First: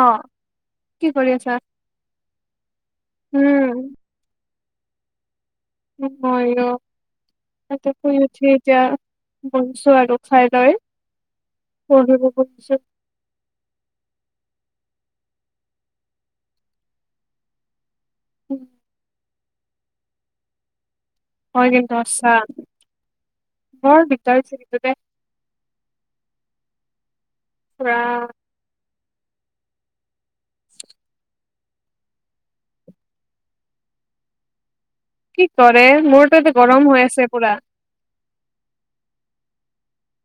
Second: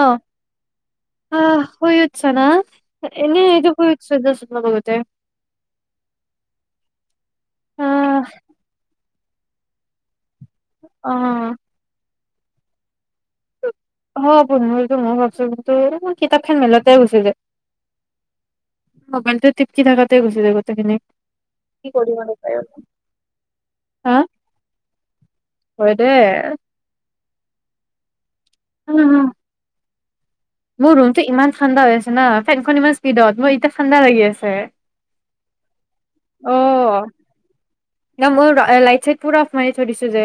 অ কি কৰি অ আছা? শুইৎছ না এনে এই শুছ এ চ ব তে নহয় অ পতকে আহ পঠিতি বতছো আৰু খাই লৈ অ', পঢ়িব গছ ছ অ বন্ধটো মই ভাবছো কিন্তু কিতাপখন মেলতে গুছি যে মবাইলটো টপতি থাকাতে গুচিছে গোটেইখিনি হয় কি কিন্তু কৰিব আছা নাপায়। আৰু। বৰ হা বিচাৰিছে কিন্তু দে হয় দে। পূৰা উম হ মোৰ ৰুমটো ইমান ঠাণ্ডা হৈ আছে ন ফেনখন ইমান স্পীডত মোৰ এতিয়া ঠাণ্ডা লাগি আছে কি কৰে মোৰ তত গৰম হৈ আছে পুৰা কৈ দিছো যে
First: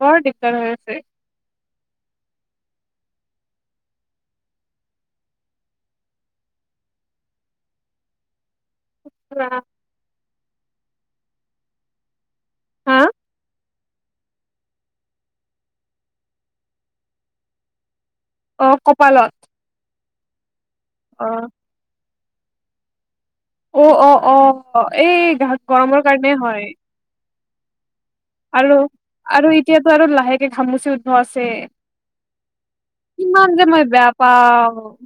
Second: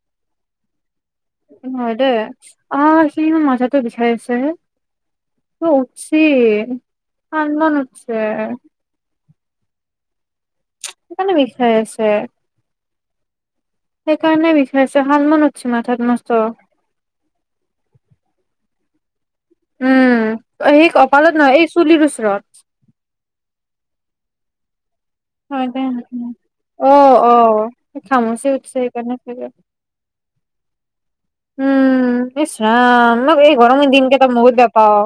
বহুত দিকদাৰত হৈছে হয় দে অ সমান মাথাতো বিষছে আছে ত উঠছ আন উঠছে কোৱা আথুনি বিষাই আছে হা সেইকাৰণে বিচাৰিছে শাল মন উছ মাথাত অ কপালত উম অ সেই অ। কপালত নহয় এই চুলিৰ ওচৰত [unintelligible] অ অ অ এই হয় গৰমৰ কাৰণে হয় অ অ অ খামচি উঠছে আৰু আৰু সেইকাৰণে এতিয়াতো আৰু লাহেকে ঘামুচি উঠব আছে। উম ইচ ৰাম কিমান যে এইঘৰ মই ম বেয়া দিনকেইটা বহুত বেয়া পাওঁ পাও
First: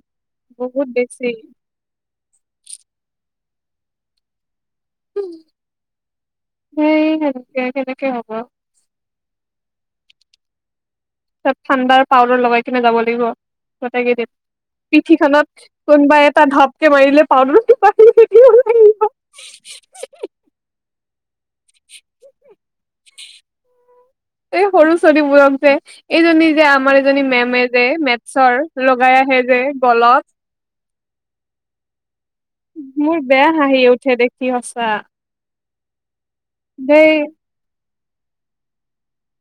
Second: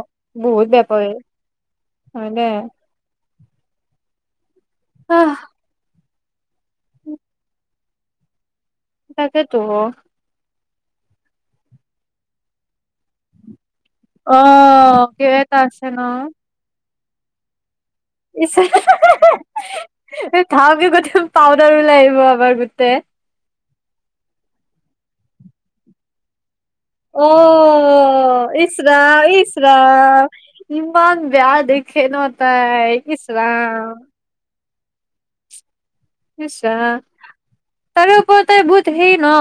বহুত বেয়া প হয় দে আহ স কেনেকে কেনেকে কে হ'ব তাকেতো তই ঠাণ্ডা পাউদাৰ লগাই কিনে যাব লাগিব গোট কেইট অ কিবা পিঠিখননত এটা আছে ন কোনোবা এটা ধপ সি মাৰলে পাদু হু হু হা ইচ্ছা অ থওঁক ক পাউদাৰ ওলাই আহিব আমাৰ গোটেই এই সৰু ছোৱালীবোৰক যে এইজনী যে আমাৰ এজনী মেমে যে অ' মেথচৰ লগাই আহে যে গলত ইমন বেয়া দেখে ন তাই মোৰ বেয়া হাহি ইচৰাম উঠে দেখি হচ বাহ ইছৰা তাৰে ওপৰত তাই বহুত হেৰি ন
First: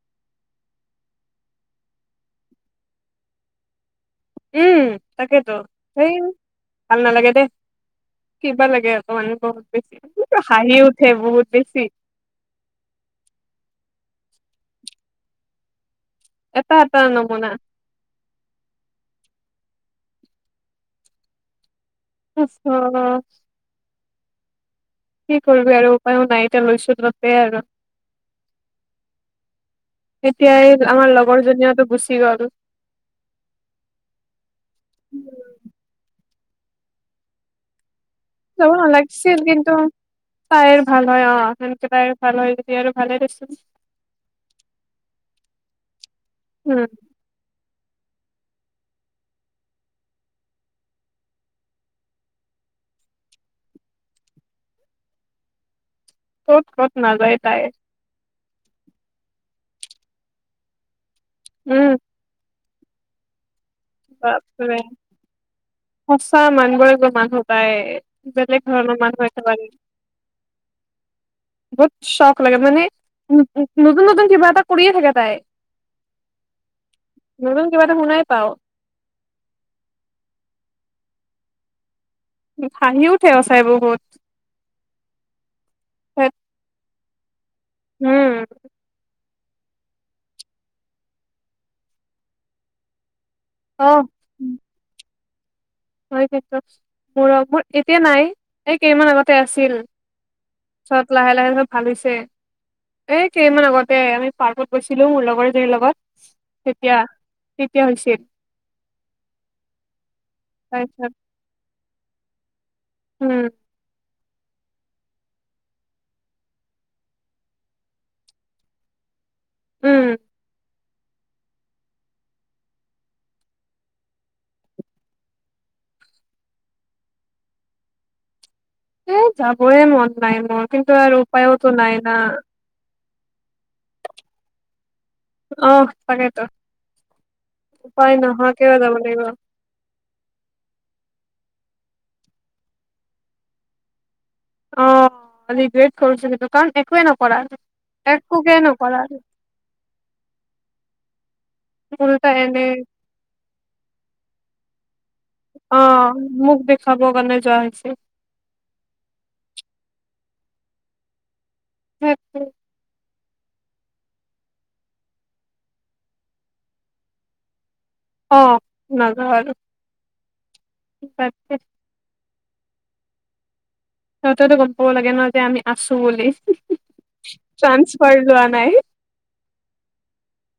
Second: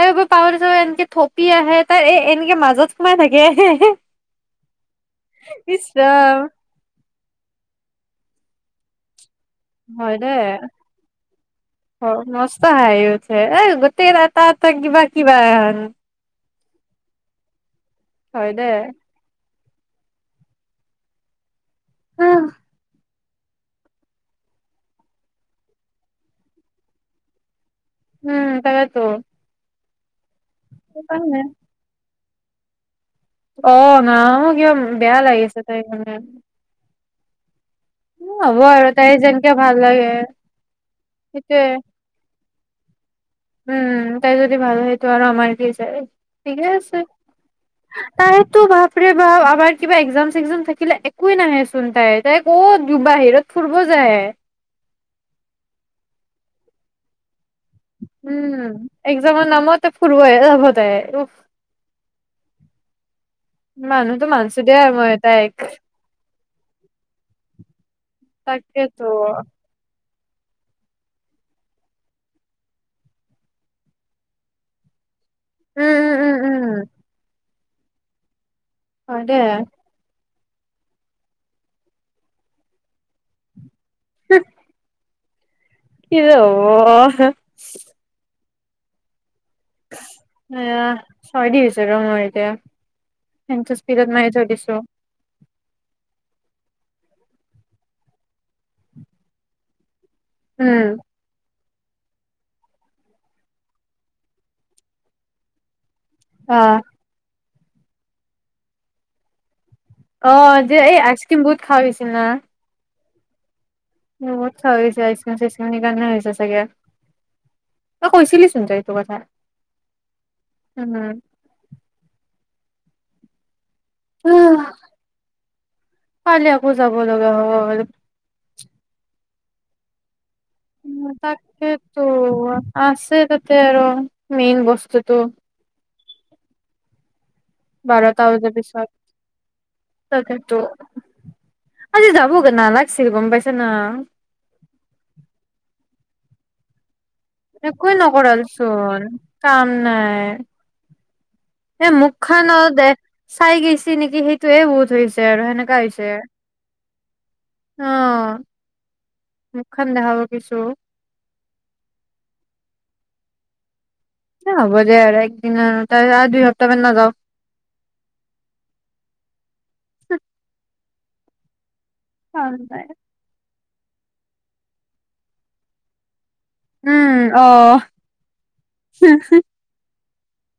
তাৰে ওপ পাহৰি এনেকে থপি আহে তাই এ এনেকে মাজত সোমাই থাকে হে হে উম তাকেইেতো হম ভাল নালাগে দেই কিবা লাগে অক মান হয় দে বেছি মস্ত হাহি ওঠে গোটেই ৰাতি ততে কিবা কিবা এটা এটা নমুনা হয় দে অ কি কৰিবি আৰু উপায়ো নাই এতিয়া লৈছো ততে আৰু উম তাকেতো এতিয়াই আমাৰ সেইকাৰণে লগৰজনীয়েতো গুছি সি গ অ নাো কিবা বেয়া লাগিছে তাই কাৰণে হ'ব চব আৰু তাই নালাগিছিল যেনেকে কিন্তু ভাল লাগে তাইৰ ভাল হয় অ সেইটোয়ে সেনেকে তাই ভাল হয় যদি আৰু ভালে দিছিল উম তাই যদি ভাল হয় সেইটো আৰু আমাৰ ছাৰে ঠিকে উম আছে তাইতো ভাপৰে ভাপ আমাৰ কিবা এক্জাম চেগজাম থাকিলে একোৱে নাহেচোন তাই তাই কত বাহিৰত ফুৰিব যায়ে ক'ত কত নযয় তাই উম একজামৰ নামত ফুুৰবহে যাব তাই উম মানুহতো মানছো দিয়ে মই তাইক চাহ মানবৰে গ মান সতায় জলে ভ ন তাকেতো। মানহট ন বহুত চখ লাগে মানে নতুন নতুন কিবা এটা কৰিয়ে থাকে তাই উম উম উম উম উম নতুন কিবা এটা শুনাই পাও অ দে হাঁহি উঠে সচাই বহুত হ কি ধেৎ যে হব চে উম এয়া ছয় দি হৈছে ৰ মই এতিয়া স স্পিডত অ মজলছো হয় মোৰ মোৰ এতিয়া নাই এই কেইমান আগতে আছিল। উম, চত লাহে ল আহ ভাল হৈছে এ কেইমান আগতে আমি পাৰ্কত গৈছিলো মোৰ লগৰজনীৰ লগত অ', তেতিয়া তেতিয়া হৈছিল অ যে এই তাৰপিছত আইচ ক্ৰিম বহুত খা হৈছে কিনা উম মত চা হৈছে আ চচ সেইকাৰণে হৈছে চাগে তই কৈছিলিচোন তই এইটো কথা উম উম উ পালি আকৌ যাব লগা হ'ব লাগে এ যাবই মন। নাই মোৰ কিন্তু আৰ উপায়ওতো নাই না। তে মেইন বস্তুটো। তাকে টো বাৰটাউজ পিছত তাকেতো আজি যাবগ নালাগিছিল গম পাইচ ন অ ৰিগ্ৰেট কৰ থে কাৰণ একোৱে নকৰা একোৱেই একোকে নকৰা নকলচোন কাম নাই। এ মুখ উল্টা খান এনে দে চাই গৈছে নেকি সেইটোয়ে ত তেৰ আৰু সেনেকা অ হৈছে মোক দেখাব কাৰণে যোৱা অ হৈছে মুখখন দেখাব কিছো। হম হ হ'ব দে আৰু একদিিন তাৰ আৰু দুই সপ্তাহ মান নাযাও অ নাজা আৰু আছে হ'ব সিহঁতেতো গম পাব লাগে নহয় যে আমি আছো বুলি উম আহ ট্ৰান্সফাৰ লোৱা নাই হুহো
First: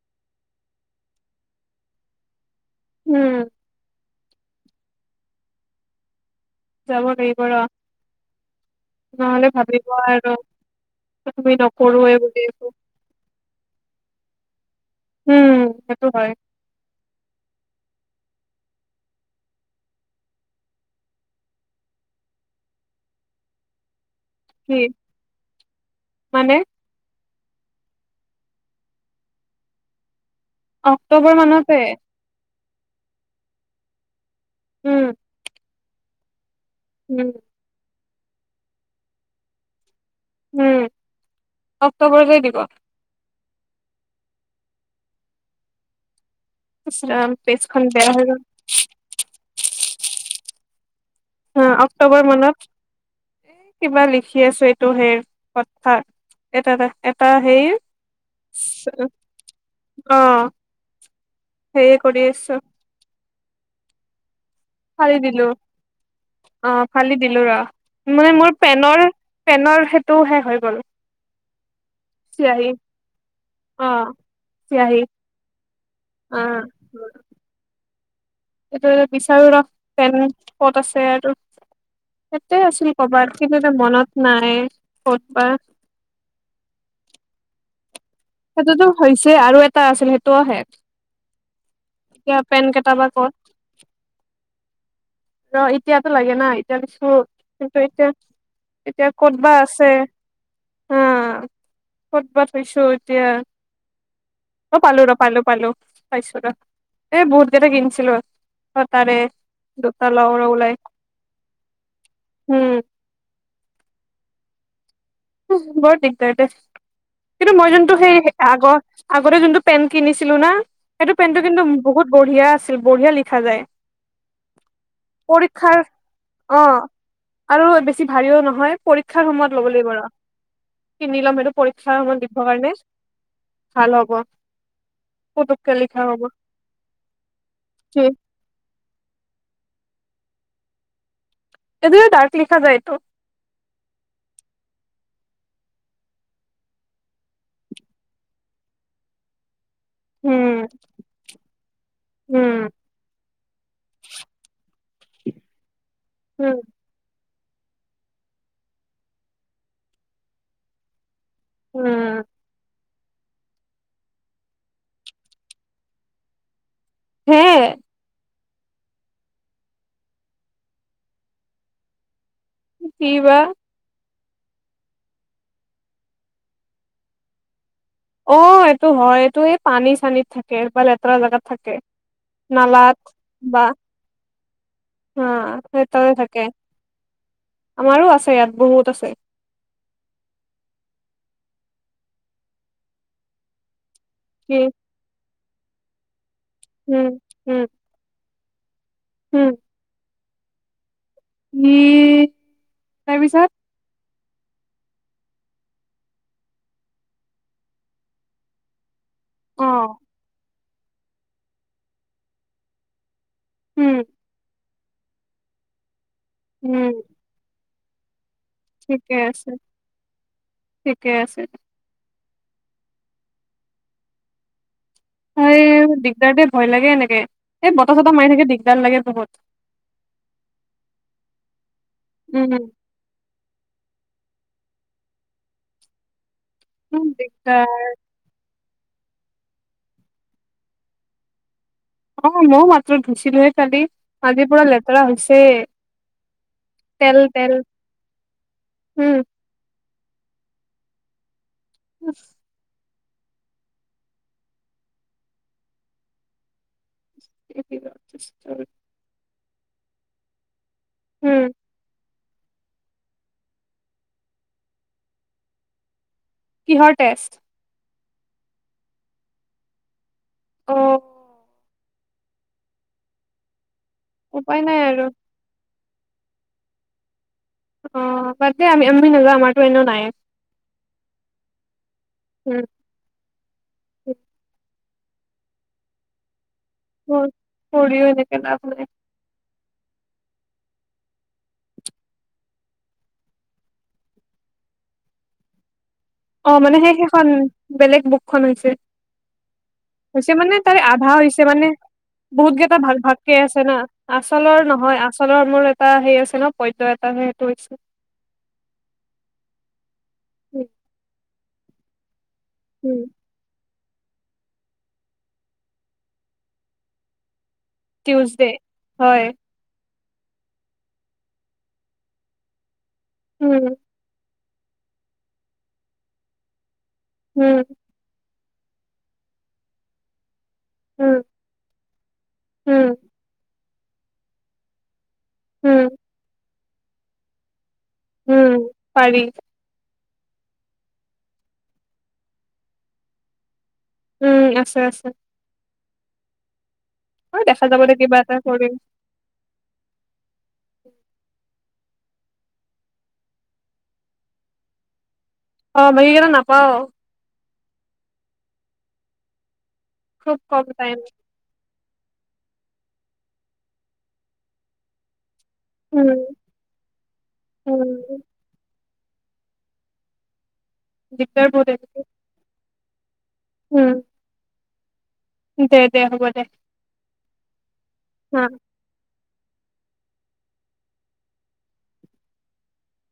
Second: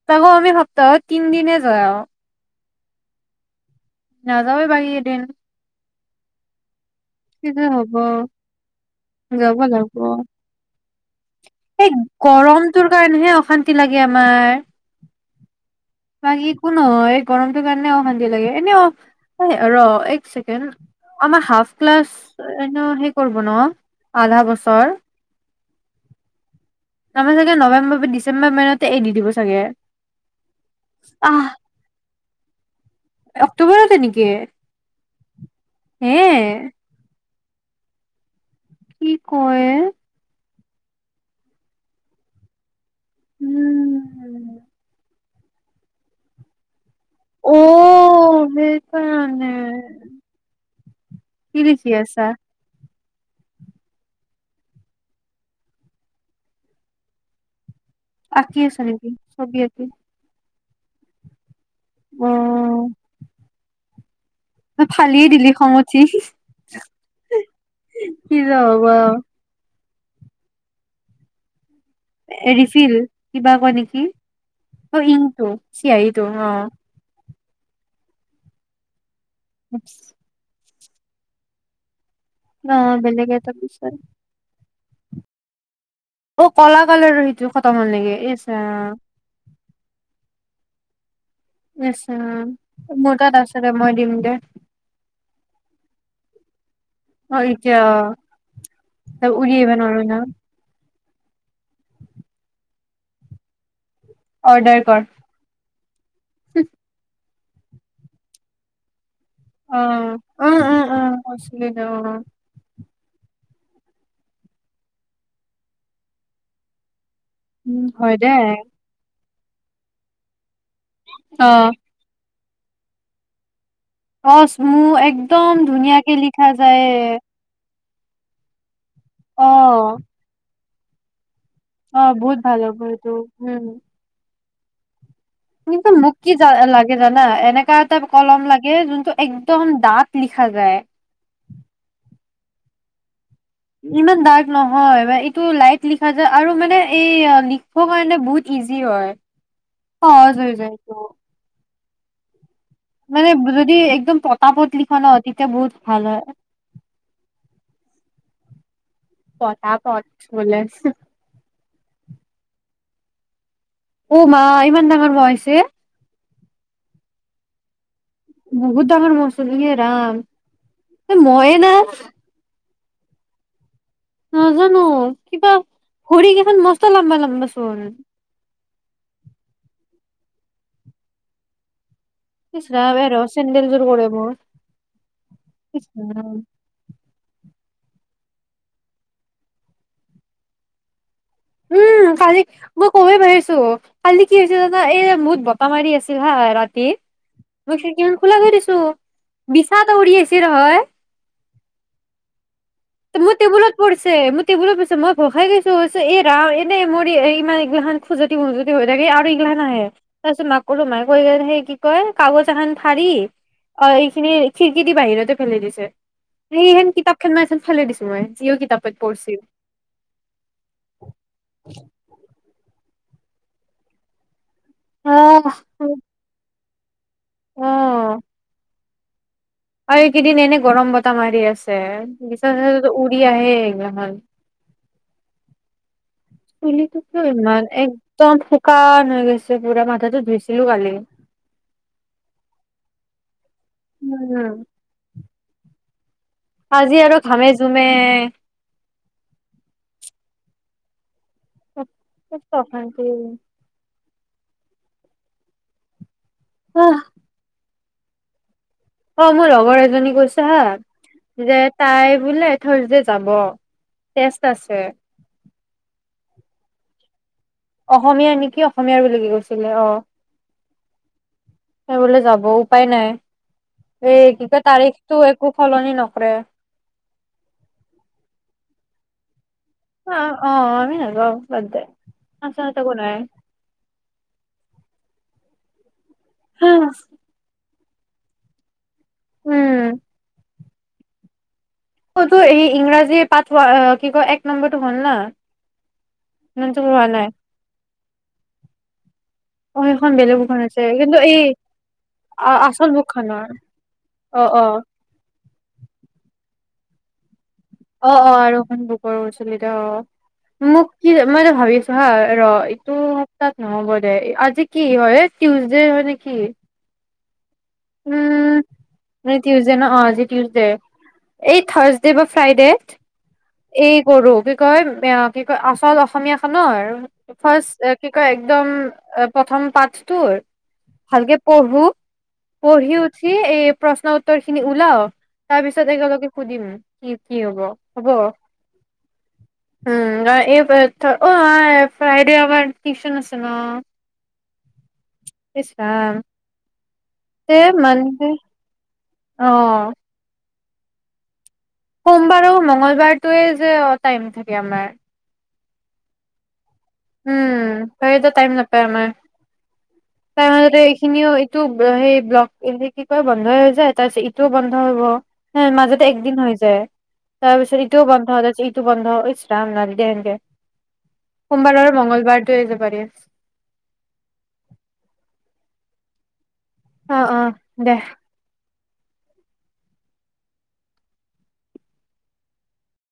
তাকৌ আমি সপ্তাহত তিনিদিনে যোৱা আৰু উম নাযাৱ বাগি এ দিন যাব লাগিব ৰ হ'ব নহলে যাব ভাবিব লাগিব আৰু তুমি এই নকৰোৱে বুলি একো গৰমটোৰ কাৰণেহে অশান্তি লাগে মাৰ উম। সেইটো হয় বাকী একো নহয়। এই গৰমটোৰ কাৰণে অ' অশান্তি লাগে। এনে অফ, ৰ' এক চেকেণ্ড, আমাৰ হাফ ক্লাচ এনেও হেই কৰিব ন'। আধা কি বছৰ মানে আমাৰ চাগে নৱেম্বৰ ডিচেম্বৰ মাহতে এ দি দিব চাগে। অক্টোবৰ আহ মানতে। অক্টোবৰতে নেকি? উম। উম উম। কি কয় এ উম অক্টোবৰতে দিব উম। ইচ ৰাম পেচখন বেয়া হৈ গ'ল। অ', সেইকাৰণে কি হ লিখি অক্টোবৰ আছা? মানত এ কিবা লিখি আছো এইটো সেই কথা এটা, এটা এটা হেই। আঁকি আছা নেকি চবি আঁকি অ সেয়ে কৰি আছো। অ', তই ফালি ফালিয়ে দিলো। দিলি খং উঠি অঁ ফালি দিলো ৰ। মানে কি যে মোৰ হ'ব পেনৰ পেনৰ সেই টোহে হৈ গ'ল। চিয়াহী ৰিফিল কিবা কয় অ নেকি চিয়াহী অ', ইংটো। চিয়াঁহী টো, অ'। উম বিচাৰো ৰখ পেন ক'ত আছে আৰু ইযাতে আছিল অ', বেলেগ ক'বাত এটা কিন্তু এতিয়া বিচাৰ মনত নাই ফুটবাহ অ' ক'লা কালৰো সেইটো খতম হ'ল নেকি ইচ সেইটোতো ৰাম হৈছে আৰু এটা আছিল সেইটো অ', শেষ। আচছা এতিয়া পেন কেইটা বা মোৰ ক'ত তাত আছে দে, মই দিম দে। তোক লাগে নাই জানিছো অ', কিন্তু এতিয়া অ', এতিয়া তই ক'ত বা উৰি আহিব আছে। নোৱাৰো ন ক'তবা থৈছো। তেতিয়া অ' অৰ্ডাৰ পালো কৰ ৰ পালো- পালো পাইছো ৰ এই বহুত [unintelligible] কিনিছিলো তাৰে দুটা অ' লওঁ ৰ উ ওলাই উম উমচল ন' অ' উম বহুত দিগদাৰতে কিন্তু মই যোনটো হয় সেই দে আগৰ আগতে যোনটো পেণ্ট কিনিছিলো না। সেইটো পেণ্টটো অ'। কিন্তু বহুত বঢ়িয়া আছে। আছিল বঢ়িয়া লিখা যায়। অ স্মু একদম পৰীক্ষাৰ ধুনীয়া কে লিখা অ যায়। আৰু বেছি ভাৰিও নহয়। পৰীক্ষাৰ সময়ত ল'ব লাগিব অ', আৰু কিনি লম সেইটো। পৰীক্ষাৰ অ' সময়ত বহুত দিবৰ ভাল কাৰণে এইটো উম। ভাল হ'ব পুতুককে কিন্তু লিখা মোক হ'ব কি লাগে জানা এনেকুৱা এটা কি কলম লাগে যোনটো একদম দাঁত লিখা যায়। এইদৰে ডাৰ্ক লিখা যায়টো। ইমান ডাৰ্ক নহয় এইটো লাইট লিখা যায় আৰু মানে এই লিখিব কাৰণে বহুত ইজি হয়। পজ হৈ উম যায়টো উম, মানে যদি একদম পত পত লি [unintelligible] তেতিয়া বহুত ভাল হয়। উম পতা পথ বলেছ [unintelligible] উম। অ' মা ইমান ডাঙৰ [unintelligible] হে বহুত ডঙৰ মচলেৰাম ময়ে না কিবা নাজানো আও কিবা ভৰি কেইখন মস্ত লাম্বা লম্বা চোন। অ' এইটো হয় এইটো এই পানী চানীত থাকে বা লেতেৰা জোগাত থাকে। ইচ ৰাম নালাত এ ৰ বা চেন্দেলযোৰ কৰে মোৰ আহ ইচ সেইটয়ে ৰাম থাকে আমাৰো আছে ইয়াত বহুত আছে। উম কালি মই কবয়ে পাহৰিছোঁ। কালি কি হৈছে জানা এ বহুত বদ। বতাহ মাৰি আছিল হয়। ৰাতি? উম উম মই খিৰকি খান। খোলা কৰি দিছোঁ। উম বিছা এটা উৰি আছে। কি হয়? ই য়ে। মই টেবুলত পৰি [unintelligible] মই টেবুলত কৈছো মই ভয়খাই গৈছোঁ এ ৰাম, এনেই মোৰ ইমান এইগিলাখন খুজুতি-মুজুতি হৈ আছে। [unintelligible] আৰ ইগ্লাখান অ আহে। তাৰপিছত কৰো মাই কৈ গলে সেই কি কয় কাগজ এখান ফাৰি অ', উম এইখিনিয়ে। খিৰকী দি বাহিৰতে ফেলাই দিছে। সেই হেন উম কিতাপ খান মাই ফেলে। ফেলে দিছোঁ মই। ইও কিতাপত ঠিকে পঢ়ছিল। আছে ঠিকে আছে অ', হয়, দিগদাৰ দে। ভয় লাগে এনেকে, এই বতাহ চতাহ মাৰি থাকে, দিগদাৰ লাগে বহুত। আৰু এইকেইদিন এনে গৰম বতাহ মাৰি আছে। [unintelligible] উম বিছা-থিছা যদি উৰি আহে এইগ্লাখান। উম [unintelligible] ইমান দিগদাৰ একদম। কাঁহ হৈ গৈছে পুৰা মাথাতো ধুইছিলোঁ কালি। অ', ময়ো মাত্ৰ ধুইছিলোঁহে। খালি আজি উম, পুৰা লেতেৰা হৈছে। সেয়ে। আজি আৰু ঘামে-জুমে। উম [unintelligible] উম। অ'হ। [inaudible] অ', মোৰ লগৰ এজনী কৈছে হা। উম যে তাই। বলে থাৰ‌্ছডে যাব, টেষ্ট আছে। কিহৰ টেষ্ট? অসমীয়াৰ নেকি অসমীয়াৰ বুলি কি কৈছিলে। অ' অ চবলে যাব উপায় নাই এই কি উপায় ক নাই আৰু তাৰিখটো একো ফলনি নাই নকৰে অ ম আমি আমিনল অ অ আমি নাগাওঁ মতেে আছা আছে কোনাই উম উ পৰি হৈ নেকপ উম অতটো এই ইংৰাজী পঠোৱা কি কয় এক নম্বৰটো হ'ল না অ মানে যোনটো সেই হোৱা সেইখন নাই বেলেগ বুকখন হৈছে অ সেইখন হৈছে বেলেগ মানে বুকখন তাৰে আছে আধা কিন্তু এই হৈছে মানে বহুত কেইটা আচল ভাগ ভাগকে বুকখনৰ আছে না অ আচলৰ অ নহয় আচলৰ মোৰ এটা সেই আছে ন পৈ্য এটা সেইটো হৈছে অ অ আৰু এখন বুকৰ উচলিত অ মোক কি মইত ভাবিছো হ ৰ এইটো সপ্তাহত নহ'ব আজি কি হয় টিউজডে হয় নেকি টিউজডে উম হয় মতিউজ ন আ উডে এই থাৰ্ছডে বা ফ্ৰাইডে উম এই কৰো কয় এ কি কয় আচল অসমীয়া খ ন আৰু উম ফাৰ্ষ্ কি কয় একদম প্ৰথম পাঠটোৰ উম ভালকে পঢ়ো পঢ়ি উম উঠি এই প্ৰশ্ন উত্তৰ খিনি ওলাও তাৰ পিছত উম একেলগে সুধিম কি কি হ'ব উম পাৰি উম এই অ ফ্ৰাইডে আমাৰ টিউচন আছে ন উম আছে আছে ছা অ দেখা যাব দে কিবা এটা কৰিম আহ উ সোমবাৰো মঙ্গলবাৰটোৱে যে টাইম থাকে আমাৰ অ মীকেইটা নাপাও উম সত টাইম নাপায় আমাৰ খুব তাৰ কম মাজতে টাইম এইখিনিও এইটো সেই ব্লক এ কি কয় বন্ধই হৈ যায় তাৰপিছ ইটোও বন্ধ হব হে মাজতে উম একদিন হৈ যায় তাৰপিছত ইটোও উম বন্ধ হৈ যায় টো বন্ধ ইছ ৰাম নাল দেকে দিগদাৰ বহুত সোমবাৰৰ এনেকে মঙলবাৰটোৱে যাব বাৰ উম। দে দে, হ'ব দে। অ', অ', দে। অ'।